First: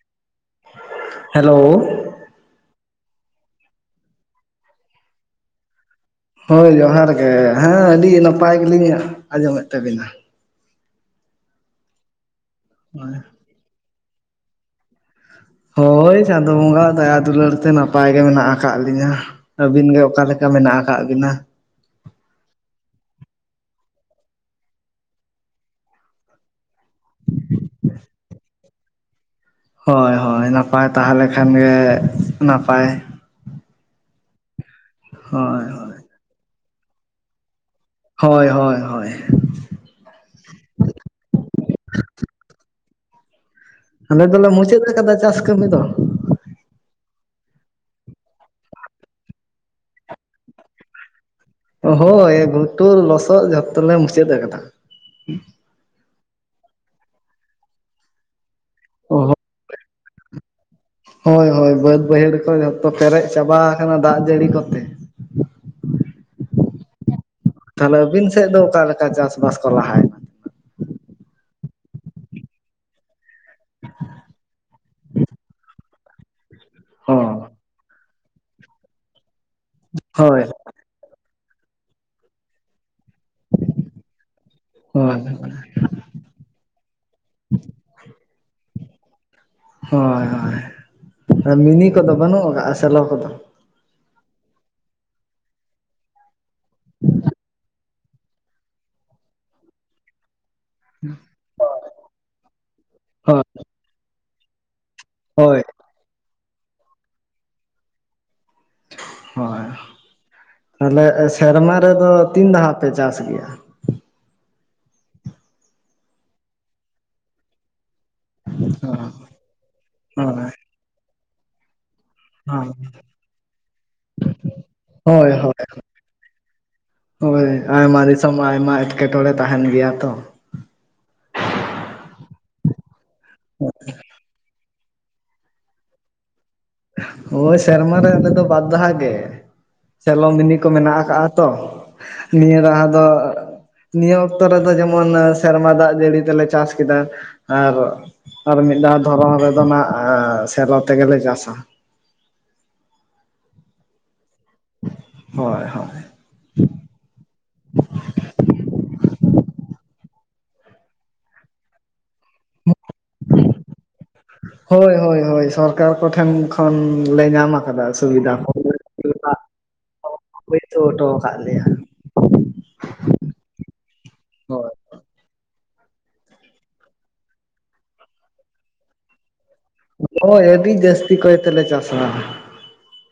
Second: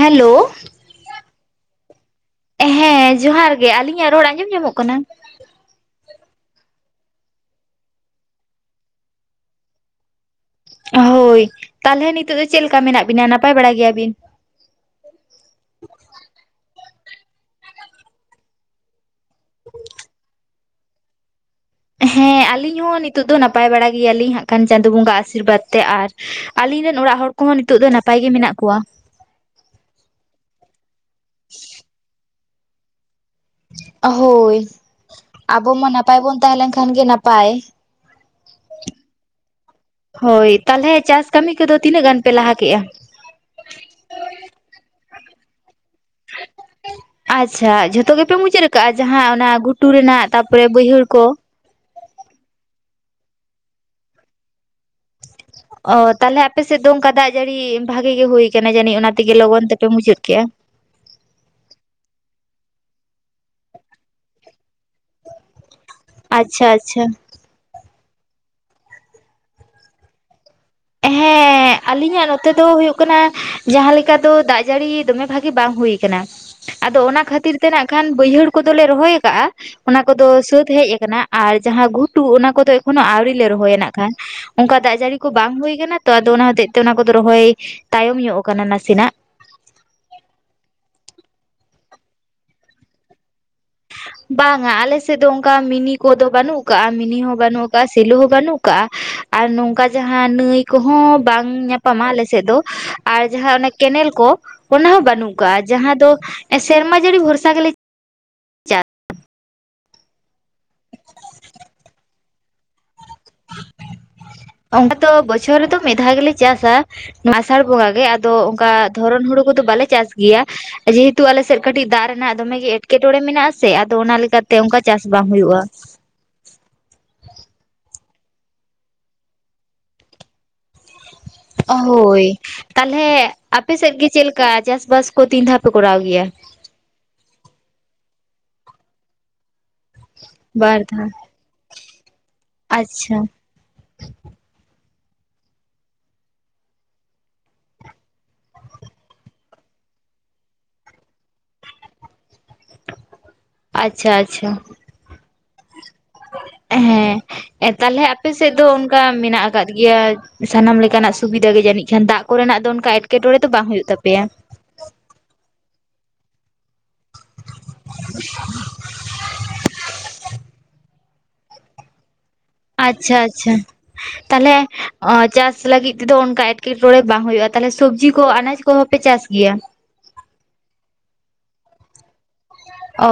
Hello. Hello. ᱦᱮᱸ ᱡᱚᱦᱟᱨ ᱜᱮ ᱟᱹᱞᱤᱧᱟᱜ ᱨᱚᱲ ᱟᱸᱡᱚᱢ ᱧᱟᱢᱚᱜ ᱠᱟᱱᱟ? ᱦᱳᱭ ᱡᱚᱦᱟᱨ ᱜᱮ ᱦᱮᱸ ᱟᱹᱰᱤ ᱱᱟᱯᱟᱭ ᱜᱮᱞᱤᱧ ᱟᱸᱡᱚᱢᱮᱫ ᱛᱟᱹᱵᱤᱱᱟ᱾ ᱦᱳᱭ ᱛᱟᱦᱚᱞᱮ ᱱᱤᱛᱚᱜ ᱫᱚ ᱪᱮᱫ ᱞᱮᱠᱟ ᱢᱮᱱᱟᱜ ᱵᱤᱱᱟ ᱱᱟᱯᱟᱭ ᱵᱟᱲᱟ ᱜᱮᱭᱟᱵᱤᱱ? ᱦᱳᱭ ᱪᱟᱸᱫᱳ ᱵᱚᱸᱜᱟ ᱫᱟᱭᱟ ᱫᱩᱞᱟᱹᱲ ᱛᱮ ᱱᱟᱯᱟᱭ ᱜᱮ ᱢᱮᱱᱟᱜ ᱟᱠᱟᱫ ᱞᱤᱧᱟᱹ᱾ ᱟᱹᱵᱤᱱ ᱜᱮ ᱚᱠᱟ ᱞᱮᱠᱟ ᱢᱮᱱᱟᱜ ᱟᱠᱟᱫ ᱵᱤᱱᱟ? ᱦᱮᱸ ᱟᱞᱤᱧ ᱦᱚᱸ ᱱᱤᱛᱚᱜ ᱫᱚ ᱱᱟᱯᱟᱭ ᱵᱟᱲᱟ ᱜᱮᱭᱟᱞᱤᱧ ᱦᱟᱸᱜ ᱠᱷᱟᱱ ᱪᱟᱸᱫᱳ ᱵᱚᱸᱜᱟ ᱟᱥᱤᱨᱵᱟᱫᱽ ᱛᱮ ᱟᱨ ᱟᱞᱤᱧ ᱨᱮᱱ ᱚᱲᱟᱜ ᱦᱚᱲ ᱠᱚᱦᱚᱸ ᱱᱤᱛᱳᱜ ᱫᱚ ᱱᱟᱯᱟᱭ ᱜᱮ ᱢᱮᱱᱟᱜ ᱠᱚᱣᱟ᱾ ᱦᱳᱭ ᱦᱳᱭ ᱱᱟᱯᱟᱭ ᱛᱟᱦᱚᱞᱮ ᱠᱷᱟᱱ ᱜᱮ ᱱᱟᱯᱟᱭ᱾ ᱦᱳᱭ ᱦᱳᱭ ᱟᱵᱚ ᱢᱟ ᱦᱳᱭ ᱱᱟᱯᱟᱭ ᱵᱚᱱ ᱛᱟᱦᱮᱸ ᱞᱮᱱᱠᱷᱟᱱ ᱜᱮ ᱱᱟᱯᱟᱭ᱾ ᱦᱳᱭ ᱦᱳᱭ ᱦᱳᱭ ᱦᱳᱭ᱾ ᱦᱳᱭ ᱛᱟᱦᱚᱞᱮ ᱪᱟᱥ ᱠᱟᱹᱢᱤ ᱠᱚᱫᱚ ᱛᱤᱱᱟᱹᱜ ᱜᱟᱱ ᱯᱮ ᱞᱟᱦᱟ ᱠᱮᱫᱼᱟ? ᱟᱞᱮ ᱫᱚᱞᱮ ᱢᱩᱪᱟᱹᱫ ᱟᱠᱟᱫᱟ ᱪᱟᱥ ᱠᱟᱹᱢᱤ ᱫᱚ᱾ [inaudible] ᱟᱪᱪᱷᱟ ᱡᱷᱚᱛᱚ ᱜᱮᱯᱮ ᱢᱩᱪᱟᱹᱫ ᱟᱠᱟᱜᱼᱟ ᱡᱟᱦᱟᱸ ᱚᱱᱟ ᱜᱷᱩᱴᱩ ᱨᱮᱱᱟᱜ ᱛᱟᱯᱚᱨᱮ ᱵᱟᱹᱭᱦᱟᱹᱲ ᱠᱚ ᱦᱳᱭ ᱜᱷᱩᱴᱩ ᱞᱚᱥᱚᱫ ᱡᱷᱚᱛᱚ ᱞᱮ ᱢᱩᱪᱟᱹᱫ ᱟᱠᱟᱫᱟ᱾ ᱚ ᱛᱟᱦᱚᱞᱮ ᱟᱯᱮ ᱥᱮᱫ ᱫᱚ ᱚᱱᱠᱟ ᱫᱟᱜ ᱡᱟᱹᱲᱤ ᱵᱷᱟᱜᱤ ᱜᱮ ᱦᱩᱭ ᱠᱟᱱᱟ ᱡᱟᱹᱱᱤᱡ ᱚᱱᱟ ᱛᱮᱜᱮ ᱞᱚᱜᱚᱱ ᱛᱮᱯᱮ ᱢᱩᱪᱟᱹᱫ ᱠᱮᱜᱼᱟ᱾ ᱦᱳᱭ ᱦᱳᱭ ᱵᱟᱹᱫᱽ ᱵᱟᱹᱭᱦᱟᱹᱲ ᱠᱚ ᱡᱚᱛᱚ ᱯᱮᱨᱮᱡ ᱪᱟᱵᱟ ᱟᱠᱟᱱᱟ ᱫᱟᱜ ᱡᱟᱹᱲᱤ ᱠᱚᱛᱮ᱾ ᱟᱪᱪᱷᱟ ᱟᱪᱪᱷᱟ᱾ ᱛᱟᱦᱞᱮ ᱟᱹᱵᱤᱱ ᱥᱮᱫ ᱫᱚ ᱚᱠᱟᱞᱮᱠᱟ ᱪᱟᱥᱵᱟᱥ ᱠᱚ ᱞᱟᱦᱟᱭᱱᱟ? ᱦᱮᱸ ᱟᱞᱤᱧᱟᱜ ᱱᱚᱛᱮ ᱫᱚ ᱦᱩᱭᱩᱜ ᱠᱟᱱᱟ ᱡᱟᱦᱟᱸ ᱞᱮᱠᱟ ᱫᱚ ᱫᱟᱜ ᱡᱟᱹᱲᱤ ᱫᱚᱢᱮ ᱵᱷᱟᱜᱤ ᱵᱟᱝ ᱦᱩᱭ ᱠᱟᱱᱟ᱾ ᱟᱫᱚ ᱚᱱᱟ ᱠᱷᱟᱹᱛᱤᱨ ᱦᱚᱸ ᱛᱮ ᱱᱟᱜ ᱠᱷᱟᱱ ᱵᱟᱹᱭᱦᱟᱹᱲ ᱠᱚᱫᱚᱞᱮ ᱨᱚᱦᱚᱭ ᱟᱠᱟᱜᱼᱟ ᱚᱱᱟ ᱠᱚᱫᱚ ᱦᱳᱭ ᱥᱟᱹᱛ ᱦᱮᱡ ᱟᱠᱟᱱᱟ᱾ ᱟᱨ ᱡᱟᱦᱟᱸ ᱜᱷᱩᱴᱩ ᱚᱱᱟ ᱠᱚᱫᱚ ᱮᱠᱷᱚᱱᱳ ᱟᱣᱲ ᱞᱮ ᱨᱚᱦᱚᱭᱟ ᱱᱟᱜ ᱠᱷᱟᱱ ᱚᱱᱠᱟ ᱫᱟᱜ ᱡᱟᱹᱲᱤ ᱦᱳᱭ ᱠᱚ ᱵᱟᱝ ᱦᱩᱭ ᱟᱠᱟᱱᱟ ᱛᱚ ᱟᱫᱚ ᱚᱱᱟ ᱦᱚᱛᱮᱡ ᱛᱮ ᱚᱱᱟ ᱠᱚᱫᱚ ᱨᱚᱦᱚᱭ ᱛᱟᱭᱚᱢ ᱧᱚᱜ ᱟᱠᱟᱱᱟ ᱱᱟᱥᱮᱱᱟᱜ᱾ ᱦᱳᱭ ᱦᱳᱭ ᱢᱤᱱᱤ ᱠᱚᱫᱚ ᱵᱟᱹᱱᱩᱜ ᱟᱠᱟᱟᱜᱼᱟ ᱥᱮᱞᱚ ᱠᱚᱫᱚ᱾ ᱵᱟᱝᱟ ᱟᱞᱮ ᱥᱮᱫ ᱫᱚ ᱚᱱᱠᱟ ᱢᱤᱱᱤ ᱠᱚᱫᱚ ᱵᱟᱹᱱᱩᱜ ᱟᱠᱟᱜᱼᱟ ᱢᱤᱱᱤ ᱦᱚᱸ ᱵᱟᱹᱱᱩᱜ ᱟᱠᱟᱜ -ᱟ ᱾ ᱥᱮᱞᱩ ᱦᱚᱸ ᱵᱟᱹᱱᱩᱜ ᱟᱠᱟᱜ-ᱟ ᱟᱨ ᱱᱚᱝᱠᱟ ᱡᱟᱦᱟᱸ ᱱᱟᱹᱭ ᱠᱚᱦᱚᱸ ᱵᱟᱝ ᱧᱟᱯᱟᱢᱟ ᱟᱞᱮ ᱥᱮᱫ ᱫᱚ ᱟᱨ ᱦᱳᱭ ᱡᱟᱦᱟᱸ ᱚᱱᱮ ᱠᱮᱱᱮᱞ ᱠᱚ ᱚᱱᱟ ᱦᱚᱸ ᱵᱟ ᱵᱟᱹᱱᱩᱜ ᱦᱳᱭ ᱠᱟᱜᱼᱟ ᱡᱟᱦᱟᱸ ᱫᱚ ᱥᱮᱨᱢᱟ ᱡᱟᱹᱲᱤ ᱵᱷᱚᱨᱥᱟ ᱜᱮᱞᱮ ᱪᱟ ᱦᱳᱭ ᱛᱟᱦᱞᱮ ᱥᱮᱨᱢᱟ ᱨᱮᱫᱚ ᱛᱤᱱ ᱫᱷᱟᱣ ᱯᱮ ᱪᱟᱥ ᱜᱮᱭᱟ? ᱚᱱᱟᱠᱟ ᱫᱚ ᱵᱚᱪᱷᱚᱨ ᱨᱮᱫᱚ ᱢᱤᱫ ᱫᱷᱟᱣ ᱜᱮᱞᱮ ᱪᱟᱥᱟ ᱟᱥᱟᱲ ᱵᱚᱸᱜᱟ ᱜᱮ ᱟᱫᱚ ᱛᱚ ᱚᱱᱠᱟ ᱫᱷᱚᱨᱚᱱ ᱦᱩᱲᱩ ᱠᱚᱫᱚ ᱵᱟᱞᱮ ᱪᱟᱥ ᱜᱮᱭᱟ ᱦᱳᱭ ᱡᱮᱦᱮᱛᱩ ᱛᱩ ᱟᱞᱮ ᱥᱮᱫ ᱠᱟᱹᱴᱤᱡ ᱫᱟᱜ ᱨᱮᱱᱟᱜ ᱫᱚᱢᱮᱜ ᱜᱮ ᱮᱴᱠᱮ-ᱴᱚᱬᱮ ᱢᱮᱱᱟᱜ ᱟ ᱥᱮ ᱟᱫᱚ ᱚᱱᱟ ᱞᱮᱠᱟᱛᱮ ᱚᱱᱠᱟ ᱪᱟᱥ ᱵᱟᱝ ᱦᱳᱭ ᱦᱳᱭ ᱦᱩᱭᱩᱜᱼᱟ᱾ ᱦᱳᱭ ᱦᱳᱭ ᱟᱭᱢᱟ ᱫᱤᱥᱚᱢ ᱟᱭᱢᱟ ᱮᱴᱠᱮᱴᱚᱬᱮ ᱛᱟᱦᱮᱱ ᱜᱮᱭᱟ ᱛᱚ᱾ ᱦᱳᱭ ᱛᱟᱦᱚᱞᱮ ᱟᱯᱮ ᱥᱮᱫ ᱜᱮ ᱪᱮᱫ ᱠᱟ ᱪᱟᱥ ᱵᱟᱥ ᱠᱚ ᱛᱤᱱ ᱫᱷᱟᱣ ᱯᱮ ᱠᱚᱨᱟᱣ ᱜᱮᱭᱟ? ᱦᱳᱭ ᱥᱮᱟᱨᱢᱟ ᱨᱮ ᱟᱞᱮ ᱫᱚ ᱵᱟᱨᱫᱷᱟᱣ ᱜᱮ᱾ ᱥᱮᱞᱚ ᱢᱤᱱᱤ ᱠᱚ ᱵᱟᱨ ᱢᱮᱱᱟᱜ ᱫᱷᱟᱣ ᱟᱠᱟᱜ-ᱟ ᱛᱚ ᱱᱤᱭᱟᱹ ᱫᱷᱟᱣ ᱫᱚ ᱟᱪᱪᱷᱟ ᱱᱤᱭᱟᱹ ᱚᱠᱛᱚ ᱨᱮᱫᱚ ᱡᱮᱢᱚᱱ ᱥᱮᱨᱢᱟ ᱫᱟᱜ ᱡᱟᱹᱲᱤ ᱛᱮᱞᱮ ᱪᱟᱥ ᱠᱮᱫᱟ ᱟᱨ ᱟᱨ ᱢᱤᱫ ᱫᱷᱟᱣ ᱫᱷᱚᱨᱚᱱ ᱨᱮᱫᱚ ᱱᱟᱜ ᱥᱮᱞᱚ ᱛᱮᱜᱮᱞᱮ ᱪᱟᱥᱟ᱾ ᱟᱪᱪᱷᱟ ᱟᱪᱪᱷᱟ ᱦᱚᱭ ᱦᱚᱭ ᱦᱮᱸ ᱛᱟᱦᱞᱮ ᱟᱯᱮ ᱥᱮᱫ ᱫᱚ ᱚᱱᱠᱟ ᱢᱮᱱᱟᱜ ᱟᱠᱟᱫ ᱜᱮᱭᱟ ᱥᱟᱱᱟᱢ ᱞᱮᱠᱟᱱᱟᱜ ᱥᱩᱵᱤᱫᱟ ᱜᱮ ᱡᱟᱹᱱᱤᱡ ᱠᱷᱟᱱ ᱫᱟᱜ ᱠᱚᱨᱮᱱᱟᱜ ᱫᱚ ᱚᱱᱠᱟ ᱮᱴᱠᱮᱴᱬᱮ ᱫᱚ ᱵᱟᱝ ᱦᱩᱭᱩᱜ ᱛᱟᱯᱮᱭᱟ? ᱦᱳᱭ ᱦᱳᱭ ᱦᱳᱭ ᱥᱚᱨᱠᱟᱨ ᱠᱚᱴᱷᱮᱱ ᱠᱷᱚᱱᱞᱮ ᱧᱟᱢ ᱟᱠᱟᱫᱟ ᱥᱩᱵᱤᱫᱟ ᱠᱚ᱾ ᱵᱤᱨᱵᱟᱦᱟ ᱦᱚᱴᱚ ᱟᱠᱟᱫ ᱞᱮᱭᱟ᱾ ᱟᱪᱪᱷᱟ ᱟᱪᱪᱷᱟ ᱛᱟᱞᱦᱮ ᱦᱳᱭ ᱪᱟᱥ ᱞᱟᱹᱜᱤᱫ ᱛᱮᱫᱚ ᱚᱱᱠᱟ ᱮᱴᱠᱮᱴᱚᱬᱮ ᱵᱟᱝ ᱦᱩᱭᱩᱜ-ᱟ ᱛᱟᱞᱦᱮ ᱥᱚᱵᱡᱤ ᱠᱚ ᱟᱱᱟᱡ ᱠᱚᱦᱚᱸ ᱯᱮ ᱪᱟᱥ ᱜᱮᱭᱟ ᱦᱳᱭ ᱟᱵᱤ ᱡᱟᱹᱥᱛᱤᱠᱟᱭ ᱛᱮ ᱞᱮ ᱪᱟᱥᱟ᱾ ᱚ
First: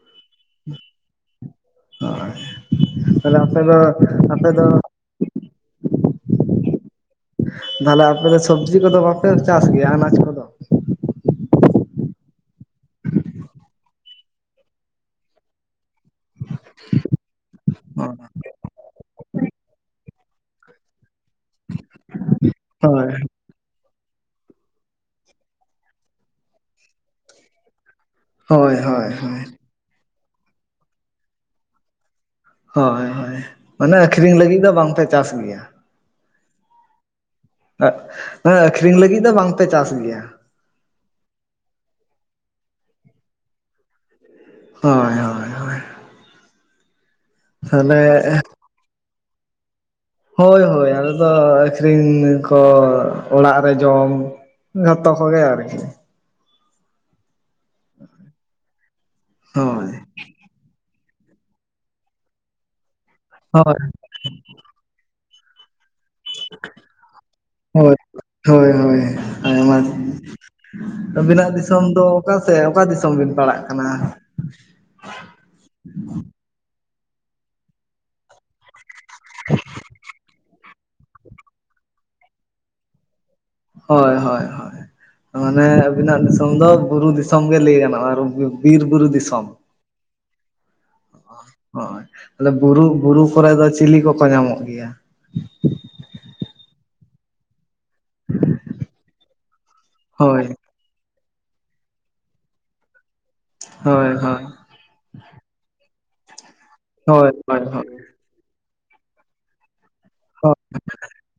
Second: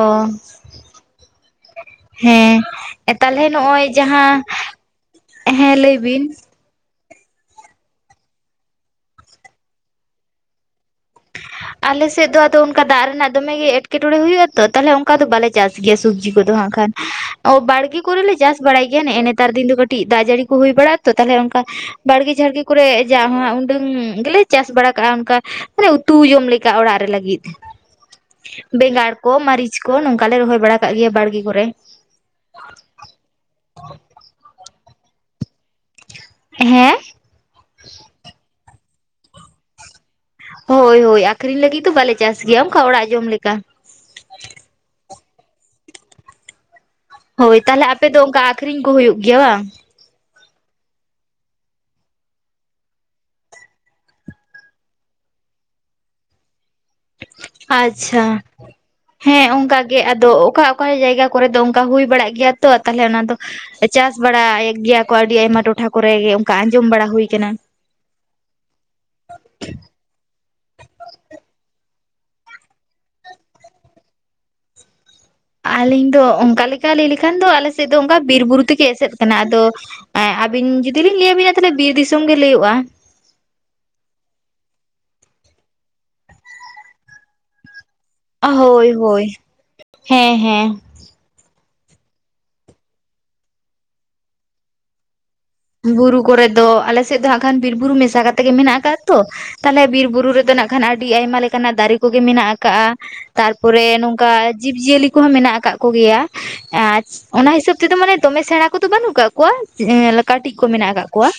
ᱦᱮᱸ ᱛᱟᱦᱞᱮ ᱟᱯᱮ ᱫᱚ ᱱᱚᱜ-ᱚᱭ ᱡᱟᱦᱟᱸ, ᱟᱯᱮ ᱫᱚ ᱦᱮᱸ ᱞᱟᱹᱭ ᱵᱤᱱ? ᱛᱟᱦᱞᱮ ᱟᱯᱮ ᱫᱚ ᱥᱚᱵᱽᱡᱤ ᱠᱚᱫᱚ ᱵᱟᱯᱮ ᱪᱟᱥ ᱜᱮᱭᱟ ᱟᱱᱟᱪ ᱠᱚᱫᱚ? ᱟᱞᱮ ᱥᱮᱫ ᱫᱚ ᱟᱫᱚ ᱚᱱᱠᱟ ᱫᱟᱜ ᱨᱮᱱᱟᱜ ᱫᱚᱢᱮ ᱜᱮ ᱮᱴᱠᱮᱴᱚᱬᱮ ᱦᱩᱭᱩᱜ-ᱟ ᱛᱚ ᱛᱟᱦᱞᱮ ᱚᱱᱠᱟ ᱫᱚ ᱵᱟᱞᱮ ᱪᱟᱥ ᱜᱮᱭᱟ ᱥᱚᱵᱽᱡᱤ ᱠᱚᱫᱚ ᱦᱟᱸᱜ ᱠᱷᱟᱱ ᱵᱟᱲᱜᱮ ᱠᱚᱨᱮᱞᱮ ᱪᱟᱥ ᱵᱟᱲᱟᱭ ᱜᱮᱭᱟ ᱱᱮᱜ ᱮ ᱱᱮᱛ ᱛᱟᱨ ᱫᱤᱱ ᱫᱚ ᱠᱟᱹᱴᱤᱜ ᱫᱟᱜ ᱡᱟᱹᱲᱤ ᱠᱚ ᱦᱩᱭ ᱵᱟᱟᱲ ᱟ ᱛᱚ ᱛᱟᱦᱚᱞᱮ ᱚᱱ ᱵᱟᱲᱜᱮ ᱡᱷᱟᱲᱜᱮ ᱠᱚᱨᱮ ᱦᱳᱭ ᱡᱟᱦᱟ ᱩᱰᱟᱹᱝ ᱜᱮᱞᱮ ᱪᱟᱥ ᱵᱟᱲᱟ ᱠᱟᱜ-ᱟ ᱚᱱᱠᱟ ᱢᱟᱱᱮ ᱩᱛᱩ ᱡᱚᱢ ᱞᱮᱠᱟ ᱚᱲᱟᱜ ᱨᱮ ᱞᱟᱹᱜᱤᱫ ᱦᱳᱭ ᱦᱳᱭ ᱵᱮᱸᱜᱟᱲ ᱠᱚ ᱦᱳᱭ ᱢᱟᱹᱨᱤᱪ ᱠᱚ ᱱᱚᱝᱠᱟ ᱞᱮ ᱨᱚᱦᱚᱭ ᱵᱟᱲᱟ ᱠᱟᱜ ᱜᱮᱭᱟ ᱵᱟᱲᱜᱤ ᱠᱚᱨᱮ᱾ ᱦᱚᱸᱭ ᱦᱚᱸᱭ ᱢᱟᱱᱮ ᱟᱠᱷᱨᱤᱧ ᱞᱟᱹᱜᱤᱫ ᱫᱚ ᱵᱟᱝᱯᱮ ᱪᱟᱥ ᱜᱮᱭᱟ᱾ ᱦᱮᱸ ᱦᱮᱸ ᱟᱹᱠᱷᱨᱤᱧ ᱞᱟᱹᱜᱤᱫ ᱫᱚ ᱵᱟᱝᱯᱮ ᱪᱟᱥ ᱜᱮᱭᱟ, ᱦᱳᱭ ᱦᱳᱭ ᱟᱠᱷᱨᱤᱧ ᱞᱟᱹᱜᱤᱫ ᱫᱚ ᱵᱟᱞᱮ ᱪᱟᱥ ᱜᱮᱭᱟ ᱚᱝᱠᱟ ᱚᱲᱟᱜ ᱡᱚᱢ ᱞᱮᱠᱟ᱾ ᱦᱚᱸᱭ ᱦᱚᱸᱭ᱾ ᱦᱳᱭ ᱛᱟᱦᱞᱮ ᱟᱯᱮ ᱫᱚ ᱛᱟᱦᱚᱞᱮ ᱚᱝᱠᱟ ᱟᱠᱷᱨᱤᱧ ᱠᱚ ᱦᱩᱭᱩᱜ ᱜᱮᱭᱟ ᱵᱟᱝ ᱦᱳᱭ ᱦᱳᱭ ᱟᱞᱮ ᱫᱚ ᱟᱠᱷᱨᱤᱧ ᱠᱚ ᱚᱲᱟᱜ ᱨᱮ ᱡᱚᱢ ᱡᱚᱛᱚ ᱠᱚ ᱜᱮ ᱟᱨᱠᱤ ᱟᱪᱪᱷᱟ ᱦᱮᱸ ᱚᱝᱠᱟ ᱦᱳᱭ ᱜᱮ ᱟᱫᱚ ᱚᱠᱟ ᱚᱠᱟ ᱡᱟᱭᱜᱟ ᱠᱚᱨᱮ ᱫᱚ ᱚᱝᱠᱟ ᱦᱩᱭ ᱵᱟᱲᱟᱜ ᱜᱮᱭᱟ ᱛᱚ ᱛᱟᱦᱞᱮ ᱚᱱᱟ ᱫᱚ ᱦᱳᱭ ᱪᱟᱥ ᱵᱟᱲᱟᱭᱮᱫ ᱜᱮᱭᱟ ᱠᱚ ᱟᱹᱰᱤ ᱟᱭᱢᱟ ᱴᱚᱴᱷᱟ ᱠᱚᱨᱮ ᱚᱱᱠᱟ ᱟᱸᱡᱚᱢ ᱵᱟᱲᱟ ᱦᱩᱭᱩ ᱠᱟᱱᱟ ᱦᱳᱭ ᱦᱳᱭ ᱦᱳᱭ ᱦᱮᱸ ᱢᱟ ᱟᱹᱵᱤᱱᱟᱜ ᱫᱤᱥᱚᱢ ᱫᱚ ᱚᱠᱟ ᱥᱮᱫ ᱚᱠᱟ ᱫᱤᱥᱚᱢ ᱵᱤᱱ ᱯᱟᱲᱟᱜ ᱠᱟᱱᱟ? ᱟᱞᱤᱧ ᱫᱚ ᱚᱝᱠᱟ ᱞᱮᱠᱟ ᱞᱟᱹᱭ ᱞᱮᱠᱷᱟᱱ ᱫᱚ ᱟᱞᱮᱥᱮᱫ ᱫᱚ ᱚᱱᱠᱟ ᱵᱤᱨ ᱵᱩᱨᱩ ᱛᱮᱜᱮ ᱮᱥᱮᱫ ᱠᱟᱱᱟ ᱟᱫᱚ ᱟᱹᱵᱤᱱ ᱡᱩᱫᱤ ᱞᱤᱧ ᱞᱟᱹᱭᱟᱵᱤᱱᱟ ᱛᱟᱦᱚᱞᱮ ᱵᱤᱨ ᱫᱤᱥᱚᱢ ᱜᱮ ᱞᱟᱹᱭᱚᱜ-ᱟ᱾ ᱦᱚᱭ ᱦᱚᱭ ᱦᱚᱭ ᱢᱟᱱᱮ ᱟᱵᱤᱱᱟᱜ ᱫᱤᱥᱚᱢ ᱫᱚ ᱵᱩᱨᱩ ᱫᱤᱥᱚᱢ ᱜᱮ ᱞᱟᱹᱭ ᱜᱟᱱᱚᱜ-ᱟ᱾ ᱵᱤᱨ ᱦᱳᱭ ᱵᱩᱨᱩ ᱦᱳᱭ ᱫᱤᱥᱚᱢ ᱦᱮᱸ ᱦᱮᱸ ᱦᱚᱸᱭ ᱵᱩᱨᱩ ᱵᱩᱨᱩ ᱠᱚᱨᱮ ᱫᱚ ᱪᱤᱞᱤ ᱠᱚᱠᱚ ᱧᱟᱢᱚᱜ ᱜᱮᱭᱟ? ᱵᱩᱨᱩ ᱠᱚᱨᱮᱜ ᱫᱚ ᱟᱞᱮᱥᱮᱫ ᱫᱚ ᱦᱟᱜ ᱠᱷᱟᱱ ᱵᱤᱨ ᱵᱩᱨᱩ ᱢᱮᱥᱟ ᱠᱟᱛᱮᱜ ᱜᱮ ᱢᱮᱱᱟᱜ ᱟᱠᱟᱫ-ᱟ ᱛᱚ ᱛᱟᱦᱞᱮ ᱵᱤᱨ ᱵᱩᱨᱩ ᱦᱳᱭ ᱨᱮᱫᱚ ᱱᱟᱜ ᱠᱷᱟᱱ ᱟᱹᱰᱤ ᱟᱭᱢᱟ ᱞᱮᱠᱟᱱᱟᱜ ᱫᱟᱨᱮ ᱠᱚᱜᱮ ᱢᱮᱱᱟᱜ ᱟᱠᱟᱜ-ᱟ, ᱛᱟᱨᱯᱚᱨᱮ ᱦᱳᱭ ᱱᱚᱝᱠᱟ ᱦᱳᱭ ᱡᱤᱵ ᱡᱤᱭᱟᱹᱞᱤ ᱠᱚᱦᱚᱸ ᱢᱮᱱᱟᱜ ᱟᱠᱟᱫ ᱠᱚᱜᱮᱭᱟ ᱟᱨ ᱦᱳᱭ ᱚᱱᱟ ᱦᱳᱭ ᱦᱤᱥᱟᱹᱵ ᱛᱮᱫᱚ ᱢᱟᱱᱮ ᱫᱚᱢᱮ ᱥᱮᱬᱟ ᱠᱚᱫᱚ ᱵᱟᱹᱱᱩᱜ ᱟᱠᱟᱫ ᱠᱚᱣᱟ ᱠᱚᱣᱟ ᱠᱟᱹᱴᱤᱡ ᱦᱳᱭ ᱠᱚ ᱢᱮᱱᱟᱜ ᱠᱟᱫ ᱠᱚᱣᱟ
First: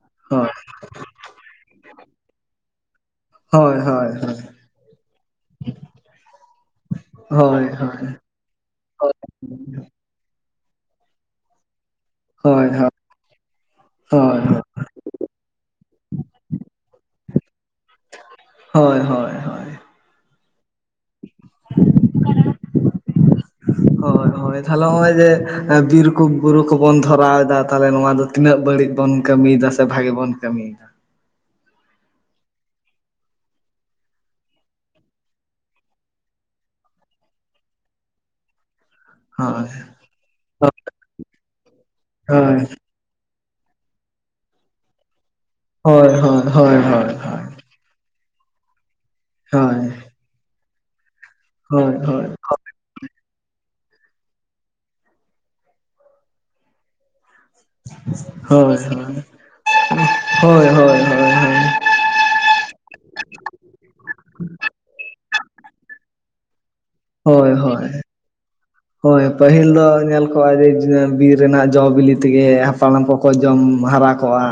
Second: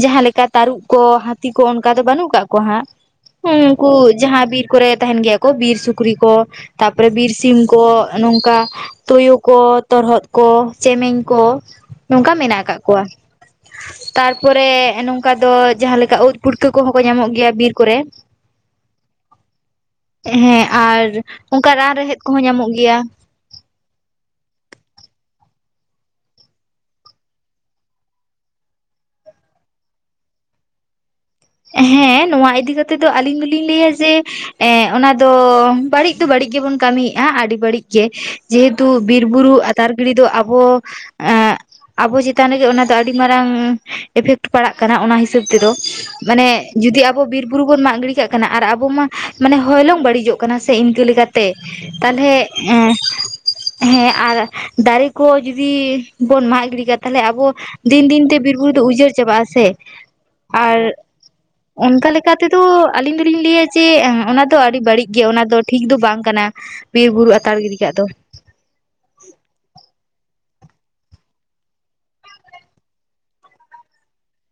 ᱡᱟᱸᱦᱟᱸ ᱞᱮᱠᱟ ᱛᱟᱹᱨᱩᱵ ᱠᱚ ᱦᱟᱹᱛᱤ ᱠᱚ ᱚᱱᱠᱟ ᱫᱚ ᱵᱟᱹᱱᱩᱜ ᱠᱟᱜ ᱠᱚᱣᱟ ᱦᱟᱸᱜ ᱦᱮᱸ ᱦᱳᱭ ᱩᱱᱠᱩ ᱦᱳᱭ ᱡᱟᱦᱟ ᱵᱤᱨ ᱠᱚᱨᱮ ᱛᱟᱦᱮᱱ ᱜᱮᱭᱟ ᱠᱚ ᱵᱤᱨ ᱥᱩᱠᱨᱤ ᱠᱚ ᱛᱟᱯᱚᱨᱮ ᱵᱤᱨ ᱥᱤᱢ ᱦᱳᱭ ᱦᱳᱭ ᱦᱳᱭ ᱠᱚ ᱱᱚᱝᱠᱟ ᱛᱩᱭᱩ ᱠᱚ ᱛᱚᱨᱦᱚᱫ ᱠᱚ ᱪᱮᱢᱮᱧ ᱠᱚ ᱱᱚᱝᱠᱟ ᱢᱮᱱᱟᱜ ᱦᱳᱭ ᱦᱳᱭ ᱟᱠᱟᱫ ᱠᱚᱣᱟ᱾ ᱦᱳᱭ ᱛᱟᱨᱯᱚᱨᱮ ᱱᱚᱝᱠᱟ ᱫᱚ ᱡᱟᱦᱟ ᱞᱮᱠᱟ ᱩᱫ ᱯᱷᱩᱴᱠᱟᱹ ᱠᱚᱦᱚᱸ ᱠᱚ ᱧᱟᱢᱚᱜ ᱵᱤᱨ ᱠᱚᱨᱮ ᱦᱳᱭ ᱦᱳᱭ ᱦᱮᱸ ᱟᱨ ᱚᱱᱠᱟ ᱨᱟᱱ ᱨᱮᱦᱮᱫ ᱠᱚᱦᱚᱸ ᱧᱟᱢᱚᱜ ᱜᱮᱭᱟ᱾ ᱦᱳᱭ ᱦᱳᱭ ᱛᱟᱦᱚᱞᱮ ᱱᱚᱜᱼᱚᱭ ᱡᱮ ᱵᱤᱨ ᱠᱚ ᱵᱩᱨᱩ ᱠᱚᱵᱚᱱ ᱫᱷᱚᱨᱟᱣᱮᱫᱟ ᱛᱟᱦᱚᱞᱮ ᱱᱚᱣᱟ ᱫᱚ ᱛᱤᱱᱟᱹᱜ ᱵᱟᱹᱲᱤᱡ ᱵᱚᱱ ᱠᱟᱹᱢᱤᱭᱮᱫᱟ ᱥᱮ ᱵᱷᱟᱜᱤ ᱵᱚᱱ ᱠᱟᱹᱢᱤᱭᱮᱫᱟ ᱦᱮᱸ ᱱᱚᱣᱟ ᱤᱫᱤ ᱠᱟᱛᱮᱜ ᱫᱚ ᱟᱞᱤᱧ ᱫᱚᱞᱤᱧ ᱞᱟᱹᱭᱟ ᱡᱮ ᱮᱸᱜ ᱚᱱᱟ ᱫᱚ ᱵᱟᱹᱲᱤᱡ ᱫᱚ ᱵᱟᱹᱲᱤᱡ ᱜᱮᱵᱚᱱ ᱠᱟᱹᱢᱤᱭᱮᱫ-ᱟ᱾ ᱟᱹᱰᱤ ᱵᱟᱹᱲᱤᱡ ᱜᱮ ᱡᱮᱦᱮᱛᱩ ᱵᱤᱨ ᱵᱩᱨᱩ ᱦᱳᱭ ᱟᱛᱟᱨ ᱜᱤᱲᱤ ᱫᱚ ᱟᱵᱚ ᱮᱜ ᱟᱵᱚ ᱪᱮᱛᱟᱱ ᱨᱮᱜᱮ ᱚᱱᱟ ᱛᱚ ᱟᱹᱰᱤ ᱢᱟᱨᱟᱝ ᱮᱯᱷᱮᱠᱴ ᱯᱟᱲᱟᱜ ᱠᱟᱱᱟ ᱚᱱᱟ ᱦᱤᱥᱟᱹᱵ ᱛᱮ ᱫᱚ ᱦᱳᱭ ᱦᱳᱭ ᱢᱟᱱᱮ ᱦᱳᱭ ᱡᱩᱫᱤ ᱦᱳᱭ ᱟᱵᱚ ᱵᱤᱨ ᱦᱳᱭ ᱵᱩᱨᱩ ᱵᱚᱱ ᱢᱟᱜ ᱜᱤᱰᱤ ᱠᱟᱜ ᱠᱟᱱᱟ ᱟᱨ ᱟᱵᱚ ᱢᱟ ᱢᱟᱱᱮ ᱦᱳᱭ ᱦᱚᱭᱞᱚᱝ ᱵᱟᱹᱲᱤᱡᱚᱜ ᱠᱟᱱᱟ ᱥᱮ ᱤᱱᱠᱟᱹ ᱞᱮᱠᱟᱛᱮ ᱛᱮ ᱦᱳᱭ ᱦᱳᱭ ᱛᱟᱦᱚᱞᱮ ᱮᱸ ᱦᱮᱸ ᱟᱨ ᱫᱟᱨᱮ ᱠᱚ ᱡᱩᱫᱤ ᱵᱚᱱ ᱢᱟᱜ ᱜᱤᱰᱤ ᱠᱟ ᱛᱟᱦᱚᱞᱮ ᱟᱵᱚ ᱫᱤᱱ ᱫᱤᱱ ᱛᱮ ᱵᱤᱨ ᱵᱩᱨᱩ ᱦᱳᱭ ᱦᱳᱭ ᱦᱳᱭ ᱫᱚ ᱩᱡᱟᱹᱲ ᱪᱟᱵᱟᱜ-ᱟ ᱥᱮ ᱦᱳᱭ ᱟᱨ ᱦᱳᱭ ᱦᱳᱭ ᱚᱱᱠᱟ ᱞᱮᱠᱟ ᱛᱮᱫᱚ ᱟᱹᱞᱤᱧ ᱫᱚᱞᱤᱧ ᱞᱟᱹᱭᱟ ᱡᱮ ᱚᱱᱟ ᱫᱚ ᱟᱹᱰᱤ ᱵᱟᱹᱲᱤᱡ ᱜᱮᱭᱟ ᱚᱱᱟ ᱫᱚ ᱴᱷᱤᱠ ᱫᱚ ᱵᱟᱝ ᱠᱟᱱᱟ᱾ ᱵᱤᱨ ᱵᱩᱨᱩ ᱦᱳᱭ ᱟᱛᱟᱨ ᱜᱤᱰᱤ ᱦᱳᱭ [inaudible] ᱦᱳᱭ ᱯᱟᱹᱦᱤᱞ ᱫᱚ ᱧᱮᱞ ᱠᱚᱜ-ᱟ ᱡᱮ ᱵᱤᱨ ᱨᱮᱱᱟᱜ ᱡᱚ ᱵᱤᱞᱤ ᱛᱮᱜᱮ ᱦᱟᱯᱲᱟᱢ ᱠᱚ ᱠᱚ ᱡᱚᱢ ᱦᱟᱨᱟ ᱠᱚᱜ-ᱟ᱾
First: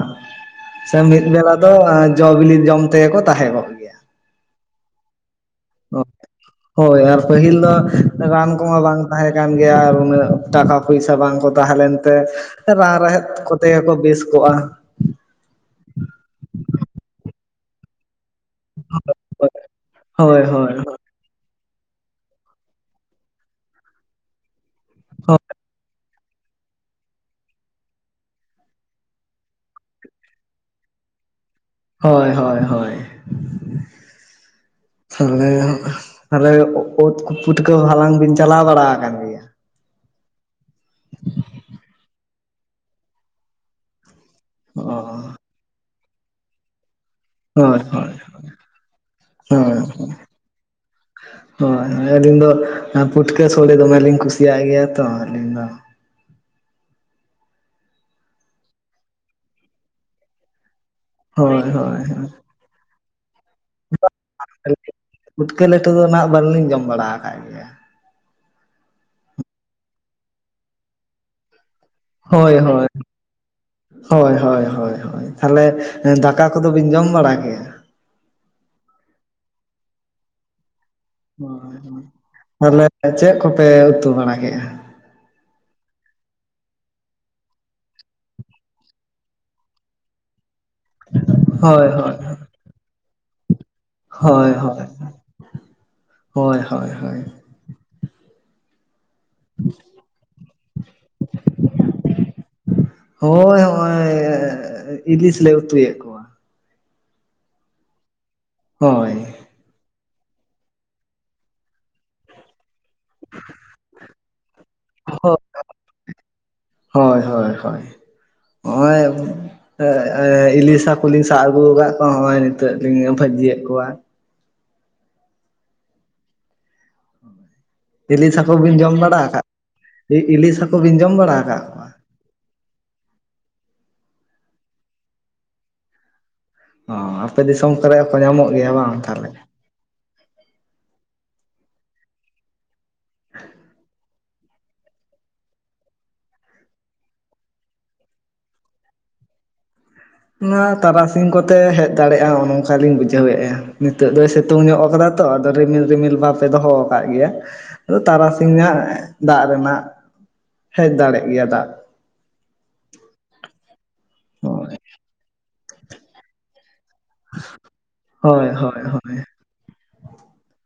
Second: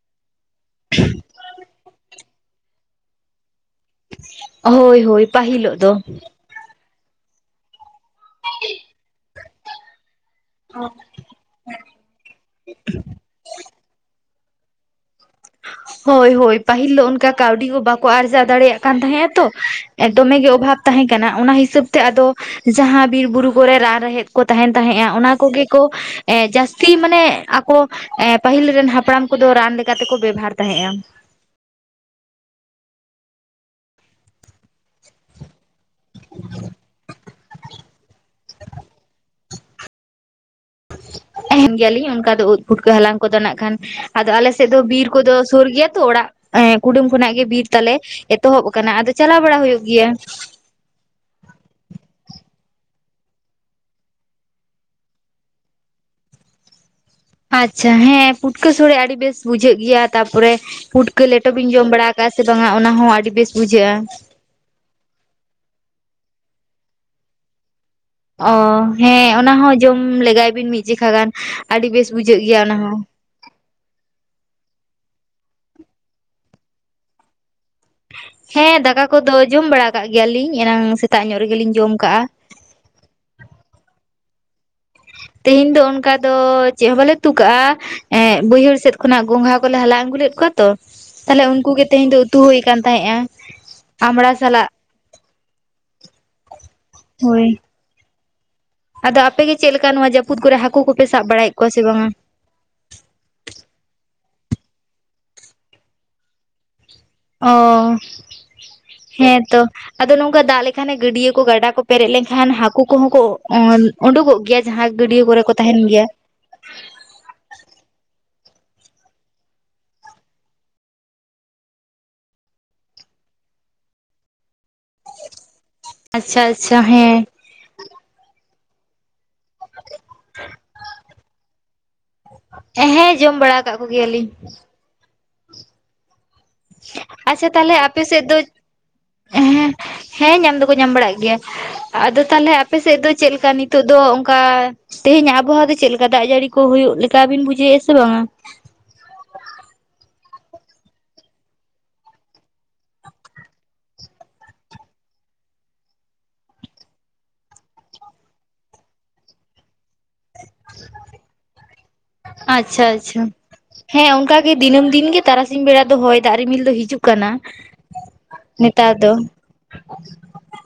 ᱥᱮ ᱢᱤᱫ ᱵᱮᱞᱟ ᱫᱚ ᱡᱚ ᱵᱤᱞᱤ ᱡᱚᱢ ᱛᱮᱜᱮ ᱠᱚ ᱛᱟᱦᱮᱸ ᱠᱚᱜ ᱜᱮᱭᱟ ᱦᱳᱭ ᱦᱳᱭ ᱯᱟᱹᱦᱤᱞᱚᱜ ᱫᱚ ᱦᱳᱭ ᱟᱨ ᱯᱟᱹᱦᱤᱞ ᱫᱚ ᱨᱟᱱ ᱠᱚᱢᱟ ᱵᱟᱝ ᱛᱟᱦᱮᱸ ᱠᱟᱱ ᱜᱮᱭᱟ ᱟᱨ ᱩᱹᱱᱟᱜ ᱴᱟᱠᱟ ᱯᱚᱭᱥᱟ ᱵᱟᱝ ᱠᱚ ᱛᱟᱦᱮᱸ ᱞᱮᱱᱛᱮ ᱨᱟᱱ ᱨᱮᱦᱮᱫ ᱠᱚᱛᱮ ᱜᱮᱠᱚ ᱵᱮᱥ ᱠᱚᱜ-ᱟ᱾ ᱦᱳᱭ ᱦᱳᱭ ᱯᱟᱹᱦᱤᱞ ᱫᱚ ᱚᱱᱠᱟ ᱠᱟᱹᱣᱰᱤ ᱠᱚ ᱵᱟᱠᱚ ᱫᱟᱲᱮᱭᱟᱜ ᱠᱟᱱ ᱛᱟᱦᱮᱸᱜ-ᱟ᱾ ᱛᱚ ᱫᱚᱢᱮ ᱦᱳᱭ ᱜᱮ ᱦᱳᱭ ᱚᱵᱷᱟᱵ ᱛᱟᱦᱮᱸ ᱠᱟᱱᱟ, ᱚᱱᱟ ᱦᱤᱥᱟᱹᱵ ᱛᱮ ᱟᱫᱚ ᱡᱟᱦᱟᱸ ᱵᱤᱨ ᱵᱩᱨᱩ ᱠᱚᱨᱮ ᱨᱟᱱ ᱨᱮᱦᱮᱫ ᱠᱚ ᱛᱟᱦᱮᱱ ᱛᱟᱦᱮᱸᱫ-ᱟ ᱚᱱᱟ ᱠᱚᱜᱮ ᱠᱚ ᱮᱸ ᱡᱟᱹᱥᱛᱤ ᱢᱟᱱᱮ, ᱟᱠᱚ ᱮ ᱯᱟᱹᱦᱤᱞ ᱨᱮᱱ ᱦᱟᱯᱲᱟᱢ ᱠᱚᱫᱚ ᱨᱟᱱ ᱞᱮᱠᱟᱛᱮᱠᱚ ᱵᱮᱵᱦᱟᱨ ᱛᱟᱦᱮᱸᱜᱼᱟ᱾ ᱦᱳᱭ ᱦᱳᱭ ᱦᱳᱭ, ᱛᱟᱦᱚᱞᱮ ᱛᱟᱦᱚᱞᱮ ᱳᱛ ᱯᱩᱴᱠᱟᱹ ᱦᱟᱞᱟᱝ ᱵᱤᱱ ᱪᱟᱞᱟᱣ ᱵᱟᱲᱟ ᱟᱠᱟᱱᱟ? [unintelligible] ᱛᱟᱦᱮᱱ ᱜᱮᱭᱟᱞᱤᱧ ᱚᱱᱠᱟ ᱫᱚ ᱳᱫ ᱯᱷᱩᱴᱠᱟᱹ ᱦᱟᱞᱟᱝ ᱠᱚᱫᱚ ᱱᱟᱜ ᱠᱷᱟᱱ, ᱟᱫᱚ ᱟᱞᱮᱥᱮᱫ ᱫᱚ ᱚ ᱵᱤᱨ ᱠᱚᱫᱚ ᱥᱳᱨ ᱜᱮᱭᱟ ᱛᱚ ᱚᱲᱟᱜ ᱠᱩᱰᱩᱢ ᱠᱷᱚᱱᱟᱜ ᱜᱮ ᱵᱤᱨ ᱦᱳᱭ ᱛᱟᱞᱮ ᱦᱳᱭ ᱮᱛᱚᱦᱚᱵ ᱟᱠᱟᱱᱟ, ᱟᱫᱚ ᱪᱟᱞᱟᱣ ᱵᱟᱲᱟ ᱦᱳᱭᱳᱜ ᱦᱳᱭ ᱜᱮᱭᱟ᱾ ᱦᱳᱭ, ᱟᱹᱞᱤᱧ ᱫᱚ ᱯᱩᱴᱠᱟᱹ ᱥᱳᱞᱮ ᱫᱚᱢᱮᱞᱤᱧ ᱠᱩᱥᱤᱭᱟᱜ ᱜᱮᱭᱟ ᱛᱚ, ᱟᱹᱞᱤᱧ ᱫᱚ᱾ ᱟᱪᱪᱷᱟ, ᱦᱮᱸ ᱯᱩᱴᱠᱟᱹ ᱥᱳᱲᱮ ᱟᱹᱰᱤ ᱵᱮᱥ ᱵᱩᱡᱷᱟᱹᱜ ᱜᱮᱭᱟ ᱛᱟᱯᱚᱨᱮ ᱯᱩᱴ ᱯᱩᱴᱠᱟᱹ ᱞᱮᱴᱚ ᱦᱳᱭ ᱵᱤᱱ ᱡᱚᱢ ᱦᱳᱭ ᱵᱟᱲᱟ ᱦᱳᱭ ᱟᱠᱟᱫᱼᱟ ᱥᱮ ᱵᱟᱝᱟ, ᱚᱱᱟ ᱦᱚᱸ ᱟᱹᱰᱤ ᱵᱮᱥ ᱵᱩᱡᱷᱟᱹᱜᱼᱟ᱾ [unintelligible] ᱯᱩᱴᱠᱟᱹ ᱞᱮᱴᱚ ᱫᱚ ᱦᱟᱜ ᱵᱟᱞᱤᱧ ᱡᱚᱢ ᱵᱟᱲᱟ ᱟᱠᱟᱫ ᱜᱮ᱾ ᱚ ᱦᱮᱸ ᱚᱱᱟ ᱦᱚᱸ ᱡᱚᱢ ᱞᱮᱜᱟᱭ ᱵᱤᱱ ᱢᱤᱫ ᱪᱤᱠᱷᱟ ᱜᱟᱱ, ᱟᱹᱰᱤ ᱵᱮᱥ ᱵᱩᱡᱷᱟᱹᱜ ᱦᱳᱭ ᱜᱮᱭᱟ ᱚᱱᱟ ᱦᱳᱭ ᱦᱚᱸ ᱦᱳᱭ ᱦᱳᱭ ᱦᱳᱭ ᱦᱳᱭ, ᱛᱟᱦᱚᱞᱮ ᱫᱟᱠᱟ ᱠᱚᱫᱚ ᱵᱤᱱ ᱡᱚᱢ ᱵᱟᱲᱟ ᱠᱮᱜᱼᱟ? ᱦᱮᱸ ᱫᱟᱠᱟ ᱠᱚᱫᱚ ᱡᱚᱢ ᱵᱟᱲᱟ ᱠᱟᱜ ᱜᱮᱭᱟᱞᱤᱧ, ᱮᱱᱟᱝ ᱥᱮᱛᱟᱜ ᱧᱚᱜ ᱨᱮᱜᱮᱞᱤᱧ ᱦᱳᱭ ᱡᱚᱢ ᱠᱟᱜᱼᱟ᱾ ᱛᱟᱦᱚᱞᱮ ᱪᱮᱫ ᱠᱚᱯᱮ ᱩᱛᱩ ᱵᱟᱲᱟ ᱠᱮᱜ-ᱟ? ᱛᱮᱦᱮᱧ ᱫᱚ ᱚᱱᱠᱟ ᱫᱚᱻ ᱪᱮᱫ ᱦᱚᱸ ᱵᱟᱞᱮ ᱩᱛᱩ ᱠᱟᱜᱼᱟ᱾ ᱮᱸ ᱵᱟᱹᱭᱦᱟᱹᱲ ᱥᱮᱫ ᱠᱷᱚᱱᱟᱜ ᱜᱚᱝᱜᱷᱟ ᱠᱚᱞᱮ ᱦᱟᱞᱟᱝ ᱟᱹᱜᱩ ᱞᱮᱫ ᱠᱚᱣᱟ ᱛᱚ, ᱛᱟᱦᱞᱮ ᱩᱱᱠᱩ ᱜᱮ ᱦᱳᱭ ᱛᱮᱦᱤᱧ ᱦᱳᱭ ᱫᱚ ᱩᱛᱩ ᱦᱩᱭ ᱠᱟᱱ ᱛᱟᱦᱮᱸᱜᱼᱟ᱾ ᱟᱢᱲᱟ ᱥᱟᱞᱟᱜ ᱦᱳᱭ-ᱦᱳᱭ-ᱦᱳᱭ, ᱦᱳᱭ-ᱦᱳᱭ-ᱦᱚᱭ᱾ ᱦᱳᱭ ᱟᱫᱚ ᱟᱯᱮ ᱜᱮ ᱪᱮᱫ ᱞᱮᱠᱟ ᱱᱚᱣᱟ ᱡᱟᱹᱯᱩᱫ ᱠᱚᱨᱮ ᱦᱟᱹᱠᱩ ᱠᱚᱯᱮ ᱥᱟᱵᱽ ᱵᱟᱲᱟᱭᱮᱫᱽ ᱠᱚᱣᱟ ᱥᱮ ᱵᱟᱝᱟ? ᱦᱳᱭ-ᱦᱚᱭᱻ ᱤᱫᱤᱥ ᱞᱮ ᱩᱛᱩᱭᱮᱫᱽ ᱠᱚ᱾ ᱚᱻ ᱦᱳᱭ ᱦᱮᱸ ᱛᱚ᱾ ᱟᱫᱚ ᱱᱚᱝᱠᱟ ᱫᱟᱜ ᱞᱮᱠᱷᱟᱱᱮ ᱜᱟᱹᱰᱭᱟᱹ ᱠᱚ ᱜᱟᱰᱟ ᱠᱚ ᱯᱮᱨᱮᱡ ᱞᱮᱱᱠᱷᱟᱱ ᱦᱟ ᱠᱩ ᱠᱚᱦᱚᱸ ᱠᱚ ᱳᱰᱳᱠᱚᱜ ᱜᱮᱭᱟ ᱡᱟᱦᱟᱸ ᱜᱟᱹᱰᱭᱟᱹ ᱠᱚᱨᱮ ᱠᱚ ᱛᱟᱦᱮᱱ ᱜᱮᱭᱟ᱾ ᱦᱳᱭ-ᱦᱳᱭ-ᱦᱳᱭ, ᱱᱚᱜᱼᱚᱭ ᱤᱞᱤᱥᱟ ᱠᱩᱞᱤᱧ ᱥᱟᱜ ᱟᱹᱜᱩᱣᱟᱠᱟᱫ ᱠᱚᱣᱟ, ᱦᱚᱸᱜ-ᱚᱭ ᱱᱤᱛᱚᱜ ᱞᱤᱧ ᱵᱷᱟᱹᱡᱤᱭᱮᱜ ᱠᱚᱣᱟ᱾ ᱟᱪᱪᱷᱟ-ᱟᱪᱪᱷᱟ ᱦᱮᱸ᱾ ᱤᱞᱤᱥᱟ ᱠᱩᱵᱤᱱ ᱡᱚᱢ ᱵᱟᱲᱟ ᱟᱠᱟᱫ, ᱤᱞᱤᱥᱟ ᱠᱩᱵᱤᱱ ᱡᱚᱢ ᱵᱟᱲᱟ ᱟᱠᱟᱫ ᱮ ᱦᱮᱸ ᱡᱚᱢ ᱵᱟᱲᱟ ᱟᱠᱟᱜ ᱠᱚᱜᱮᱭᱟᱞᱤᱧ᱾ ᱚ ᱟᱯᱮ ᱟᱪᱪᱷᱟ ᱫᱤᱥᱚᱢ ᱛᱟᱦᱚᱞᱮ ᱠᱚᱨᱮ ᱟᱯᱮ ᱠᱚ ᱥᱮᱫ ᱫᱚ, ᱧᱟᱢᱚᱜ ᱜᱮᱭᱟ ᱵᱟᱝ ᱛᱟᱦᱚᱞᱮ ᱦᱮᱸ ᱦᱮᱸ ᱧᱟᱢ ᱫᱚᱠᱚ ᱧᱟᱢ ᱵᱟᱲᱟᱜ ᱜᱮᱭᱟ ᱟᱫᱚ ᱛᱟᱦᱞᱮ ᱟᱯᱮ ᱥᱮᱫᱽ ᱫᱚ ᱪᱮᱫ ᱞᱮᱠᱟ ᱱᱤᱛᱚᱜ ᱫᱚ ᱚᱱᱠᱟ ᱛᱮᱦᱮᱧ ᱟᱵᱚᱦᱟ ᱫᱚ ᱪᱮᱫ ᱞᱮᱠᱟ, ᱫᱟᱜ ᱡᱟᱹᱲᱤ ᱠᱚ ᱦᱩᱭᱩᱜ ᱞᱮᱠᱟ ᱵᱤᱱ ᱵᱩᱡᱷᱟᱹᱣᱮᱜ-ᱟ ᱥᱮ ᱵᱟᱝᱟ᱾ ᱚᱱᱟ ᱛᱟᱨᱟᱥᱤᱧ ᱠᱚᱛᱮ ᱦᱮᱡᱽ ᱫᱟᱲᱮᱭᱟᱜᱼᱟ, ᱚᱱᱮ ᱚᱝᱠᱟᱞᱤᱧ ᱵᱩᱡᱷᱟᱹᱣᱮᱫᱼᱟ, ᱱᱤᱛᱚᱜ ᱫᱚᱭ ᱥᱤ ᱛᱩᱝ ᱧᱚᱜ ᱠᱟᱫᱟ ᱛᱚ ᱟᱫᱚ ᱨᱤᱢᱤᱞ-ᱨᱤᱢᱤᱞ ᱵᱟᱯᱮ ᱫᱚᱦᱚ ᱟᱠᱟᱫ ᱜᱮᱭᱟ᱾ ᱟᱫᱚ ᱛᱟᱨᱟᱥᱤᱧ ᱦᱟᱸᱜ ᱫᱟᱜ ᱨᱮᱱᱟᱜ ᱦᱮᱡᱽ ᱫᱟᱲᱮᱜ ᱜᱮᱭᱟ ᱫᱟᱜ᱾ ᱟᱪᱪᱷᱟ-ᱟᱪᱪᱷᱟ, ᱦᱮᱸ ᱚᱱᱠᱟᱜᱤ ᱦᱳᱭ ᱫᱤᱱᱟᱹᱢ ᱫᱤᱱᱜᱮ ᱛᱟᱨᱟᱥᱤᱧ ᱵᱮᱲᱟ ᱫᱚ ᱦᱚᱭ ᱫᱟᱜ ᱨᱤᱢᱤᱞ ᱫᱚ ᱦᱤᱡᱩᱜ ᱠᱟᱱᱟ ᱦᱳᱭ ᱦᱳᱭ ᱱᱮᱛᱟᱨ ᱫᱚ᱾ ᱦᱳᱭ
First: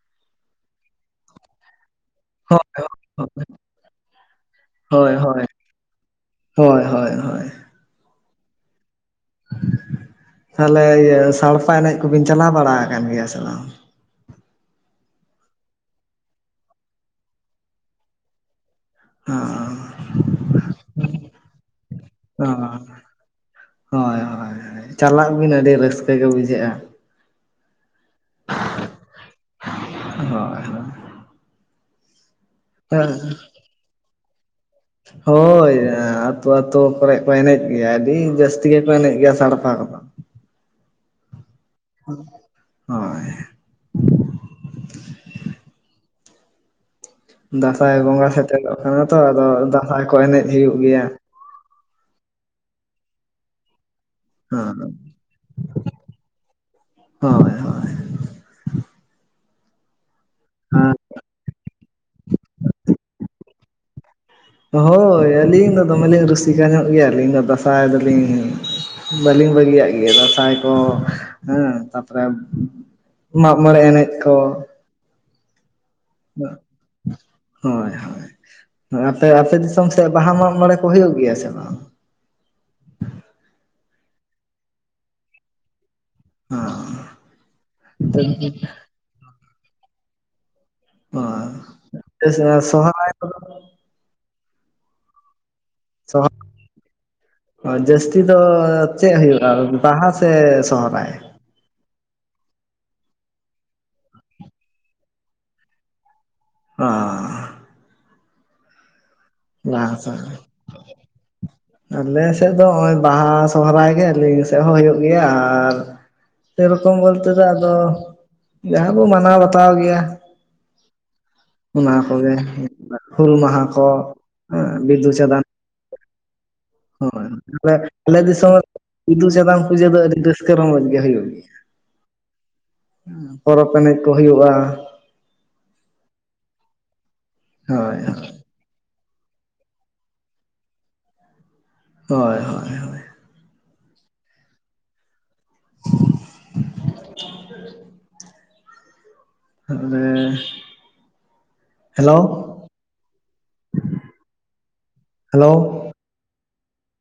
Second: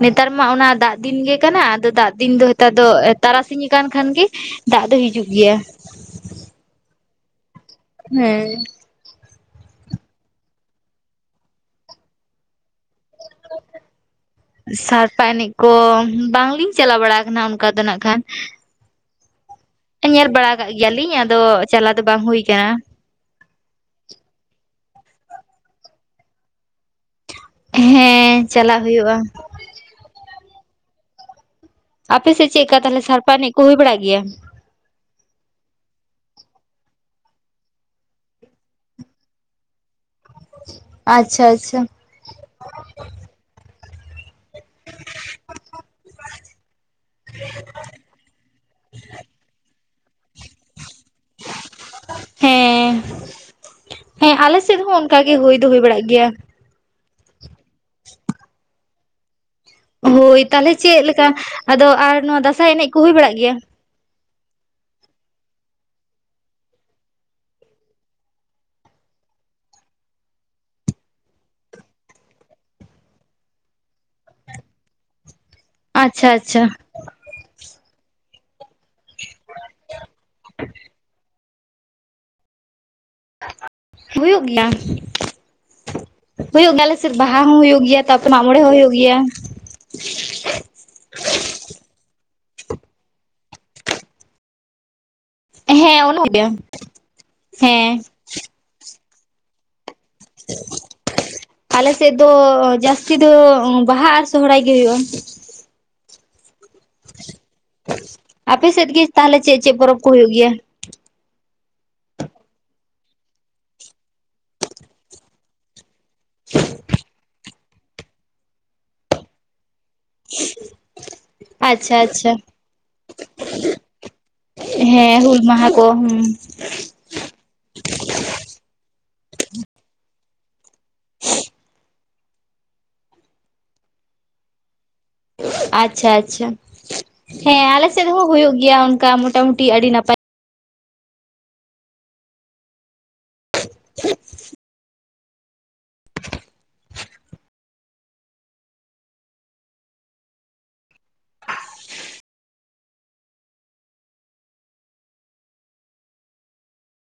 ᱱᱮᱛᱟᱨ ᱢᱟ ᱚᱱᱟ ᱫᱟᱜ ᱫᱤᱱ ᱜᱮ ᱠᱟᱱᱟ ᱟᱫᱚ ᱫᱟᱜ ᱫᱤᱱ ᱫᱚ ᱦᱳᱭ ᱦᱮᱛᱟᱨ ᱫᱚ ᱛᱟᱨᱟᱥᱤᱧ ᱟᱠᱟᱱ ᱠᱷᱟᱱ ᱜᱮ, ᱫᱟᱜ ᱫᱚ ᱦᱤᱡᱩᱜ ᱜᱮᱭᱟ᱾ ᱦᱳᱭ-ᱦᱳᱭ-ᱦᱳᱭ᱾ ᱦᱮᱸ᱾ ᱛᱟᱦᱚᱞᱮ ᱤᱭᱟᱹ ᱥᱟᱲᱯᱦᱟ ᱮᱱᱮᱡᱽ ᱠᱚᱵᱤᱱ ᱪᱟᱞᱟᱣ ᱵᱟᱲᱟ ᱟᱠᱟᱱ ᱜᱮᱭᱟ ᱥᱮ ᱵᱟᱝ? ᱥᱟᱲᱯᱟ ᱮᱱᱮᱡᱽ ᱠᱚ, ᱵᱟᱝᱞᱤᱧ ᱪᱟᱞᱟᱣ ᱵᱟᱲᱟ ᱠᱟᱱᱟ ᱚᱱᱠᱟ ᱫᱚ ᱱᱟᱜ ᱠᱷᱟᱱ᱾ ᱦᱮᱸ ᱧᱮᱞ ᱵᱟᱲᱟ ᱟᱠᱟᱜ ᱜᱮᱭᱟᱞᱤᱧ ᱟᱫᱚ ᱪᱟᱞᱟᱣ ᱫᱚ ᱵᱟᱝ ᱦᱩ ᱚᱻ ᱦᱳᱭ-ᱦᱳᱭ ᱪᱟᱞᱟᱜ ᱵᱤᱱ ᱟᱹᱰᱤ ᱨᱟᱹᱥᱠᱟᱹ ᱜᱮ ᱵᱩᱡᱷᱟᱹᱜᱼᱟ᱾ ᱦᱮᱸ ᱪᱟᱞᱟᱜ ᱦᱩᱭᱩᱜᱼᱟ᱾ ᱦᱳᱭ-ᱦᱳᱭ᱾ ᱟᱯᱮᱥᱮᱫ ᱪᱮᱫᱽᱞᱮᱠᱟ ᱛᱟᱦᱚᱞᱮ ᱥᱟᱲᱯᱦᱟ ᱮᱱᱮᱡᱽ ᱠᱚ ᱦᱩᱭ ᱵᱟᱲᱟᱜ ᱜᱮᱭᱟ᱾ ᱦᱳᱭ ᱟᱹᱛᱩ-ᱟᱹᱛᱩ ᱠᱚᱨᱮ ᱠᱚ ᱮᱱᱮᱡᱽ ᱜᱮᱭᱟ ᱟᱹᱰᱤ ᱡᱟᱹᱥᱛᱤ ᱜᱮᱠᱚ ᱮᱱᱮᱡᱽ ᱜᱮᱭᱟ ᱥᱟᱲᱯᱦᱟ ᱠᱚᱫᱚ᱾ ᱟᱪᱪᱷᱟ-ᱟᱪᱪᱷᱟ᱾ ᱦᱳᱭ, [inaudible] ᱫᱟᱸᱥᱟᱸᱭ ᱵᱚᱸᱜᱟ ᱥᱮᱴᱮᱨᱚᱜ ᱠᱟᱱᱟ ᱛᱚ, ᱟᱫᱚ ᱫᱟᱸᱥᱟᱸᱭ ᱠᱚ ᱮᱱᱮᱡᱽ ᱦᱩᱭᱩᱜ ᱜᱮᱭᱟ᱾ ᱦᱮᱸ, ᱦᱮᱸ ᱟᱞᱮ ᱥᱮᱫ ᱦᱳᱭ ᱦᱚᱸ ᱚᱱᱠᱟ ᱜᱮ ᱦᱩᱭ ᱫᱚ ᱦᱩᱭ ᱵᱟᱲᱟᱜ ᱜᱮᱭᱟ᱾ ᱦᱳᱭ-ᱦ ᱦᱳᱭ ᱛᱟᱦᱚᱞᱮ ᱪᱮᱫ ᱞᱮᱠᱟ ᱟᱫᱚ ᱟᱨ ᱱᱚᱣᱟ ᱫᱟᱸᱥᱟᱭ ᱮᱱᱮᱡ ᱠᱚ ᱦᱩᱭ ᱵᱟᱲᱟᱜ ᱜᱮᱭᱟ? ᱦᱳᱭ ᱟᱹᱞᱤᱧ ᱫᱚ ᱫᱚᱢᱮᱞᱤᱧ ᱨᱩᱥᱤᱠᱟ ᱧᱚᱜ ᱜᱮᱭᱟ ᱞᱤᱧ ᱫᱚ ᱫᱟᱸᱥᱟᱭ ᱫᱚᱞᱤᱧ, ᱵᱟᱹᱞᱤᱧ ᱵᱟᱹᱜᱤᱭᱟᱜ ᱜᱮᱭᱟ ᱫᱟᱥᱟᱭ ᱠᱚ ᱦᱮᱸ ᱛᱟᱨᱯᱚᱨᱮ, ᱢᱟᱜᱽ ᱢᱚᱬᱮ ᱮᱱᱮᱡ ᱠᱚ᱾ ᱟᱪᱪᱷᱟ ᱟᱪᱷᱟ, ᱦᱳᱭ ᱦᱳᱭ ᱟᱯᱮ ᱟᱯᱮ ᱫᱤᱥᱚᱢ ᱥᱮᱫ ᱵᱟᱦᱟ ᱢᱟᱜᱽ ᱢᱚᱬᱮ ᱠᱚ ᱦᱩᱭᱩᱜ ᱜᱮᱭᱟ ᱥᱮ ᱵᱟᱝ? ᱦᱩᱭᱩᱜ ᱜᱮᱭᱟ᱾ ᱦᱩᱭᱩᱜ ᱜᱮᱭᱟ ᱟᱞᱮ ᱥᱮᱫ ᱵᱟᱦᱟ ᱦᱚᱸ ᱦᱩᱭᱩᱜ ᱜᱮᱭᱟ ᱛᱟᱨᱯᱚᱨᱮ ᱢᱟᱜᱽ ᱢᱚᱬᱮ ᱦᱚᱸ ᱦᱩᱭᱩᱜ ᱜᱮᱭᱟ᱾ ᱚ [unintelligible] ᱦᱮᱸ ᱥᱚ ᱚᱱᱟ ᱦᱩᱭᱩᱜ ᱜᱮᱭᱟ ᱦᱮᱸ ᱡᱟᱹᱥᱛᱤ ᱫᱚ ᱪᱮᱫ ᱦᱩᱭᱩᱜᱼᱟ? ᱵᱟᱦᱟ ᱥᱮ ᱥᱚᱦᱚᱨᱟᱭ? ᱟᱞᱮᱥᱮᱫ ᱫᱚ ᱡᱟᱹᱥᱛᱤ ᱫᱚ ᱵᱟᱦᱟ ᱟᱨ ᱥᱚᱦᱚᱨᱟᱭ ᱜᱮ ᱦᱩᱭᱩᱜᱼᱟ᱾ ᱟᱸ, ᱟᱯᱮ ᱥᱮᱫ ᱜᱮ ᱛᱟᱦᱚᱞᱮ ᱪᱮᱫ ᱪᱮᱫ ᱵᱟᱦᱟ ᱯᱚᱨᱚᱵᱽ ᱠᱚ ᱦᱩᱭᱩᱜ ᱥᱚᱦᱨᱟᱭ᱾ ᱜᱮᱭᱟ ᱟᱞᱮ ᱥᱮᱫ ᱫᱚ ᱦᱚᱜᱼᱚᱭ ᱵᱟᱦᱟ ᱥᱚᱦᱚᱨᱟᱭ ᱜᱮ ᱟᱹᱞᱤᱧ ᱥᱮᱫ ᱦᱚᱸ ᱦᱩᱭᱩᱜ ᱜᱮᱭᱟ ᱟᱨ, ᱥᱮᱨᱚᱠᱚᱢ ᱵᱚᱞᱛᱮ ᱫᱚ ᱟᱫᱚ, ᱡᱟᱦᱟᱸ ᱵᱚ ᱢᱟᱱᱟᱣ ᱵᱟᱛᱟᱣ ᱜᱮᱭᱟ᱾ ᱚᱱᱟ ᱟᱪᱪᱷᱟ ᱟᱪᱪᱷᱟ ᱠᱚᱜᱮ ᱦᱩᱞ ᱢᱟᱦᱟ ᱠᱚ᱾ ᱵᱤᱫᱩ ᱦᱮᱸ ᱦᱩᱞ ᱪᱟᱸᱫᱟᱱ ᱢᱟᱦᱟ ᱠᱚ ᱦᱩᱸ᱾ ᱦᱳᱭ ᱛᱟᱞᱦᱮ ᱟᱞᱮ ᱫᱤᱥᱚᱢ ᱨᱮ ᱵᱤᱫᱩ ᱪᱟᱸᱫᱟᱱ ᱯᱩᱡᱟᱹ ᱫᱚ ᱟᱹᱰᱤ ᱨᱟᱹᱥᱠᱟᱹ ᱨᱚᱢᱚᱡᱽ ᱜᱮ ᱦᱩᱭᱩᱜ ᱜᱮᱭᱟ᱾ [inaudible] ᱯᱚᱨᱚᱵᱽ ᱮᱱᱮᱡ ᱠᱚ ᱦᱩᱭᱩᱜᱼᱟ᱾ ᱟᱪᱪᱷᱟ ᱟᱪᱪᱷᱟ ᱦᱮᱸ ᱟᱞᱮ ᱦᱳᱭ ᱥᱮᱫ ᱦᱚᱸ ᱦᱳᱭ ᱦᱩᱭᱩᱜ ᱜᱮᱭᱟ ᱚᱱᱠᱟ ᱢᱚᱴᱟ ᱢᱩᱴᱤ ᱟᱹᱰᱤ ᱱᱟᱯᱟᱭ᱾ ᱦᱳᱭ ᱦᱳᱭ ᱦᱳᱭ, [inaudible] [inaudible] ᱛᱟᱦᱟᱞᱮ ᱦᱮᱞᱳ᱾ ᱦᱮᱞᱳ᱾